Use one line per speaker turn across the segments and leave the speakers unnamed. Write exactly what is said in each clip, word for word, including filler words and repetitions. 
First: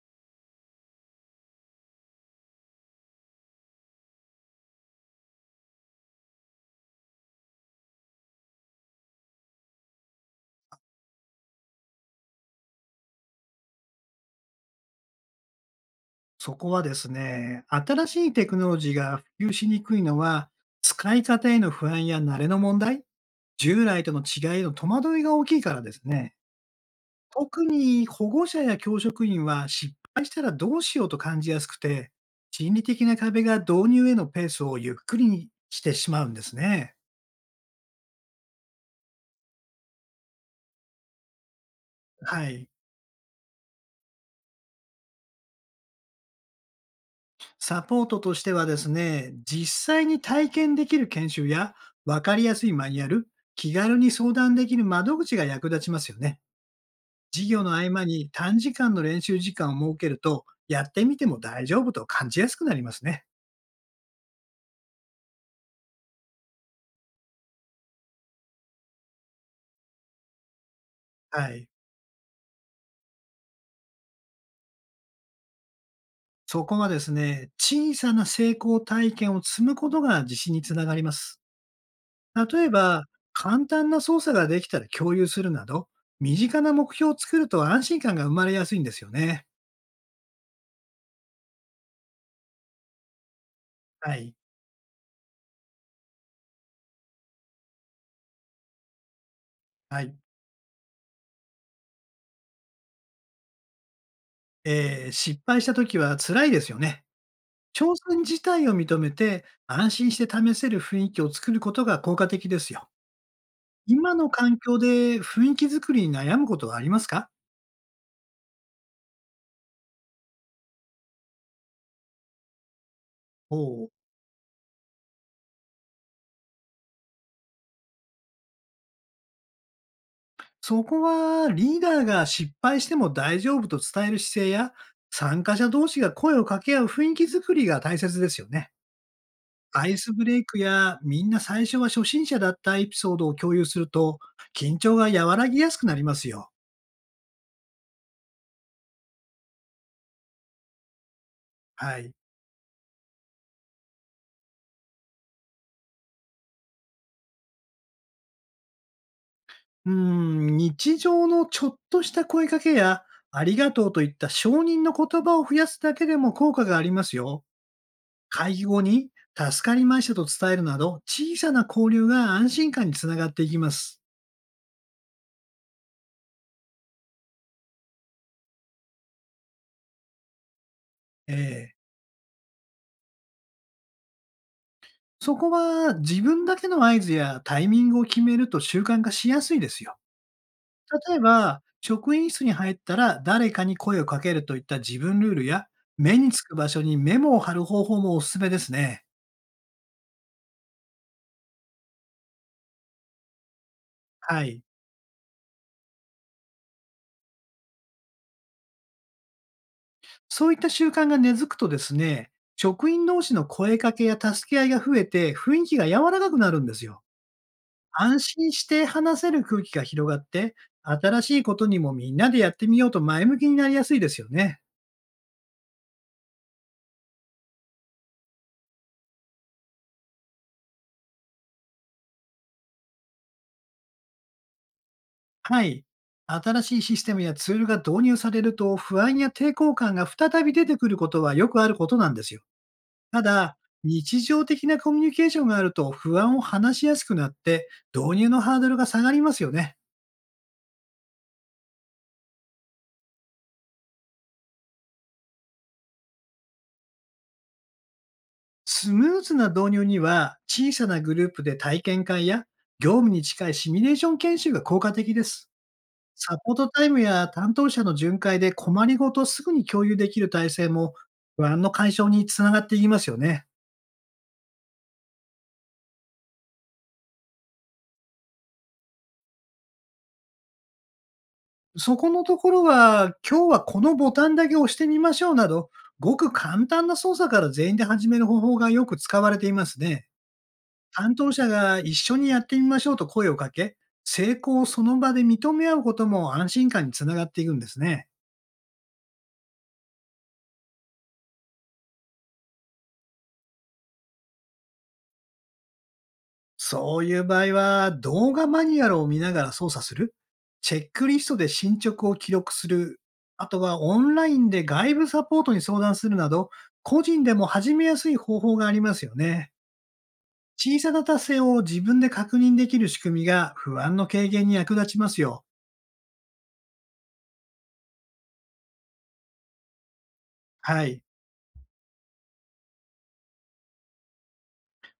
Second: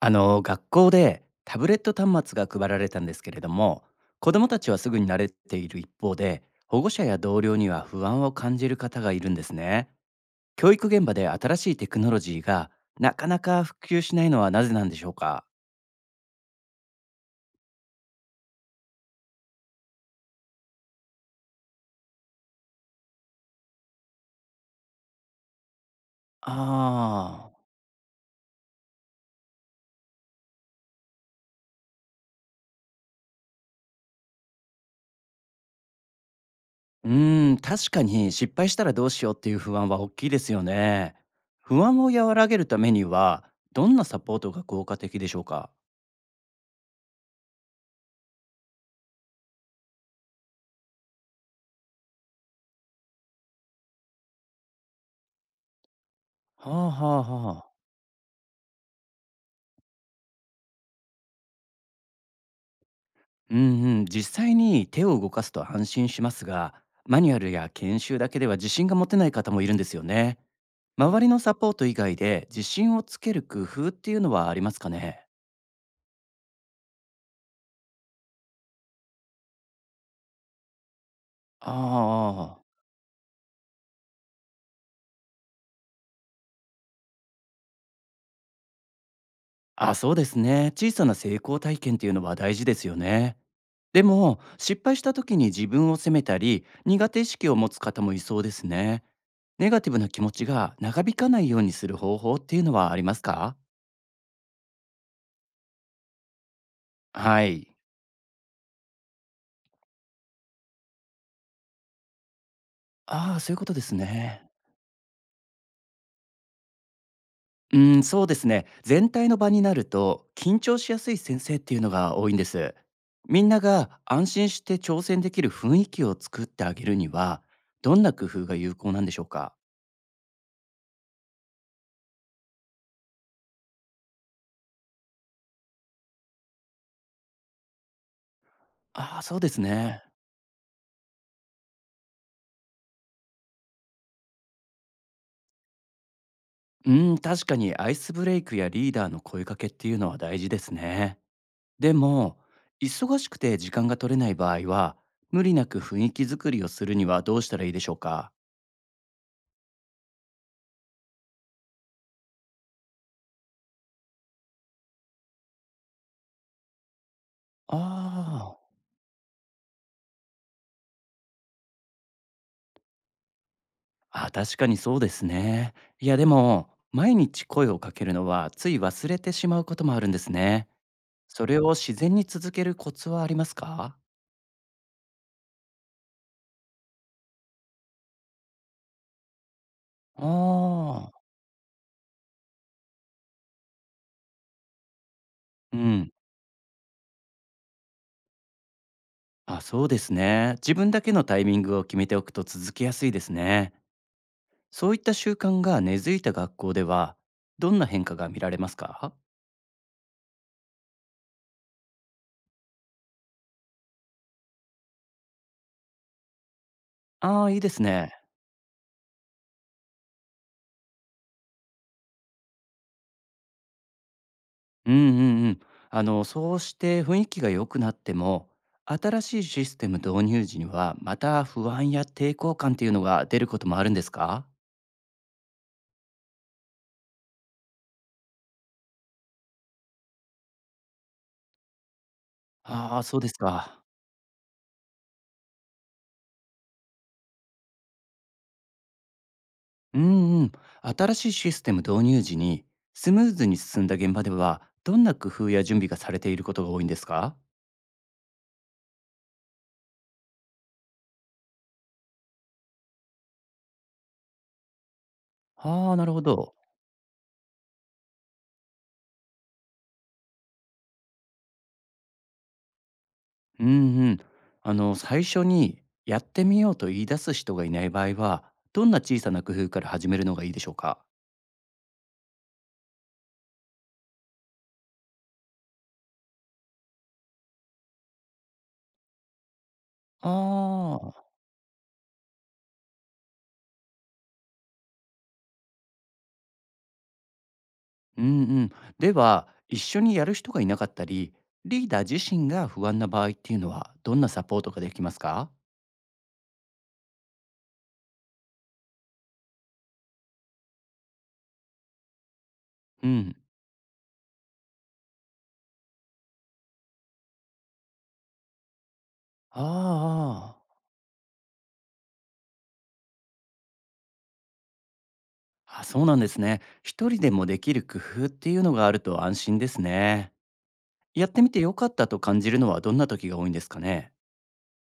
あの学校でタブレット端末が配られたんですけれども、子どもたちはすぐに慣れている一方で、保護者や同僚には不安を感じる方がいるんですね。教育現場で新しいテクノロジーがなかなか普及しないのはなぜなんでしょうか？
そこはですね、新しいテクノロジーが普及しにくいのは、使い方への不安や慣れの問題、従来との違いへの戸惑いが大きいからですね。
あ
特に保護者や教職員は失敗したらどうしようと感じやすくて、心理的な壁が導入へのペースをゆっくりにしてしまうんですね。
あうーん確かに失敗したらどうしようっていう不安は大きいですよね。不安を和ら
は
げる
い。
ためにはどんなサポートが効果的でしょうか？
サポートとしてはですね、実際に体験できる研修や、わかりやすいマニュアル、気軽に相談できる窓口が役立ちますよね。
はあ、はあ、
授
は
業
あ。
の合間に短時間の練習時間を設けると、やってみても大丈夫と感じやすくなりますね。
うんうん、実際に手を動かすと安心しますが、マニュアルや研修だけでは自信が持てない方もいるんですよね。周りの
は
サ
い。
ポート以外で自信をつける工夫っていうのはありますかね？
そこはですね、小さな成功体験を積むことが自信につながります。
あ
例えば、簡単な操作ができたら共有するなど、身近な目標を作ると安心感が生まれやすいんですよね。
あ、あ、そうですね。小さな成功体験っていうのは大事ですよね。で
はい。
も、失敗した時に自分を責めたり、苦手意識を持つ方もいそうですね。ネガティブ
は
な
い。
気持ちが長引かないようにする方法っていうのはありますか？
えー、失敗した時は辛いですよね。
はい。
挑戦自体を認めて、安心して試せる雰囲気を作ることが効果的ですよ。
ああ、そういうことです
今の
ね。
環境で雰囲気作りに悩むことはありますか？
うーん、そうですね。全体の場になると緊張しやすい先生っていうのが多いんです。みん
お
な
う
が安心して挑戦できる雰囲気を作ってあげるには、どんな工夫が有効なんでしょうか？
そこはリーダーが失敗しても大丈夫と伝える姿勢や、参加者同士が声を掛け合う雰囲気作りが大切ですよね。
ああ、そうです
アイ
ね。
スブレイクや、みんな最初は初心者だったエピソードを共有すると、緊張が和らぎやすくなりますよ。
うーん、確かにアイスブレイクやリーダーの声かけっていうのは大事ですね。で
はい。
も、忙しくて時間が取れない場合は、無理なく雰囲気作りをするにはどうしたらいいでしょうか？
うん、日常のちょっとした声かけや、ありがとうといった承認の言葉を増やすだけでも効果がありますよ。会
ああ
議
ー。
後に、助かりましたと伝えるなど、小さな交流が安心感につながっていきます。
あ、確かにそうですね。いやでも、毎日声をかけるのはつい忘れてしまうこともあるんですね。
え
それを
ー
自然に続けるコツはありますか？
そこは自分だけの合図やタイミングを決めると習慣化しやすいですよ。
ああ、
例えば、職員室に入ったら誰かに声をかけるといった自分ルールや、
うん。
目につく場所にメモを貼る方法もおすすめですね。
あ、そうですね。自分だけのタイミングを決めておくと続けやすいですね。
はい。
そういった習慣が根付いた学校では、どんな変化が見られますか？
そういった習慣が根付くとですね、職員同士の声かけや助け合いが増えて、雰囲気が柔らかくなるんですよ。
ああー、いいですね。
安心して話せる空気が広がって、新しいことにもみんなでやってみようと前向きになりやすいですよね。
うんうんうん。あの、そうして雰囲気が良くなっても、新しいシステム導入時には、また不安や抵抗感っていうのが出ることもあるんですか？
はい。新しいシステムやツールが導入されると、不安や抵抗感が再び出てくることはよくあることなんですよ。
ああ、そう
た
です
だ、
か。
日常的なコミュニケーションがあると不安を話しやすくなって、導入のハードルが下がりますよね。
うんうん。新しいシステム導入時に、スムーズに進んだ現場では、どんな工夫や準備がされていることが多いんですか？
スムーズな導入には、小さなグループで体験会や、業務に近いシミュレーション研修が効果的です。
ああ、なるほ
サ
ど。
ポートタイムや担当者の巡回で困りごとをすぐに共有できる体制も、不安の解消につながっていきますよね。
うんうん。あの、最初に、やってみようと言い出す人がいない場合は、どんな小さな工夫から始めるのがいいでしょうか？
そこのところは、今日はこのボタンだけ押してみましょうなど、ごく簡単な操作から全員で始める方法がよく使われていますね。
ああ
担
ー、
当者が一緒にやってみましょうと声をかけ、成功をその場で認め合うことも安心感につながっていくんですね。
うんうん。では、一緒にやる人がいなかったり、リーダー自身が不安な場合っていうのは、どんなサポートができますか？
そういう場合は、動画マニュアルを見ながら操作する、チェックリストで進捗を記録する、
うん。
あとはオンラインで外部サポートに相談するなど、個人でも始めやすい方法がありますよね。
ああ、あ
小さな達成を自分で確認できる仕組みが不安の軽減に役立ちますよ。
あ、そうなんですね。一人でもできる工夫っていうのがあると安心ですね。
はい。
やってみてよかったと感じるのはどんな時が多いんですかね？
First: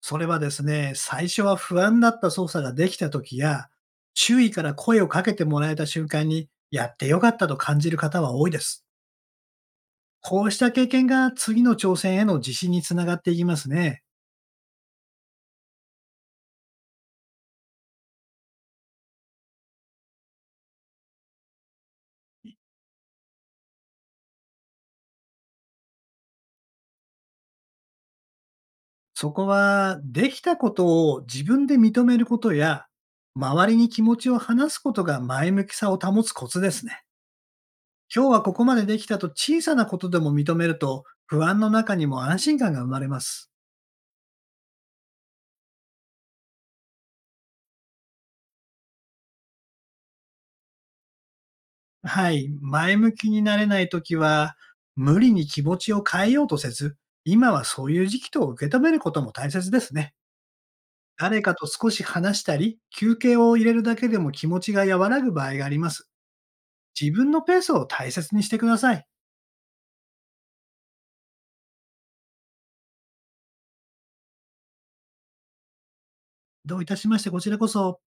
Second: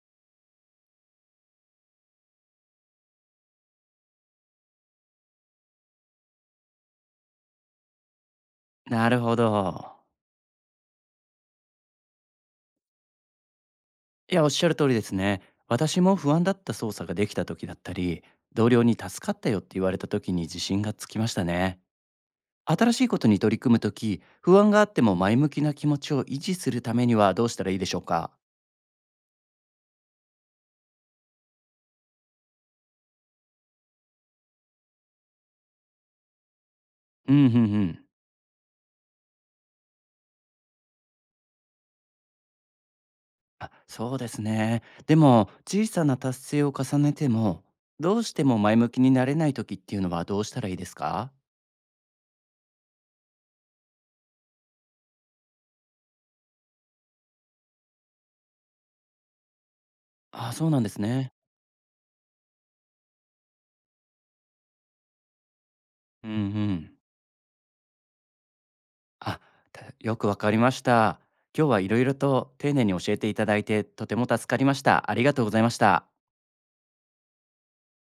それはですね、最初は不安だった操作ができた時や、周囲から声をかけてもらえた瞬間に、やってよかったと感じる方は多いです。
なるほど。
こうした経験が次の挑戦への自信につながっていきますね。
いや、おっしゃる通りですね。私も不安だった操作ができた時だったり、同僚に助かったよって言われた時に自信がつきましたね。新しいことに取り組むとき、不安があっても前向きな気持ちを維持するためにはどうしたらいいでしょうか？
そこは、できたことを自分で認めることや、周りに気持ちを話すことが前向きさを保つコツですね。
うん、うん、うん。
今日はここまでできたと小さなことでも認めると、不安の中にも安心感が生まれます。
あ、そうですね。でも、小さな達成を重ねても、どうしても前向きになれないときっていうのはどうしたらいいですか？
はい。前向きになれないときは、無理に気持ちを変えようとせず、今はそういう時期と受け止めることも大切ですね。
あ、そうなんですね。
誰かと少し話したり、休憩を入れるだけでも気持ちが和らぐ場合があります。
うん、うん。
自分のペースを大切にしてください。
あ、たよくわかりました。今日はいろいろと丁寧に教えていただいて、とても助かりました。ありがとうございました。
どういたしまして、こちらこそ。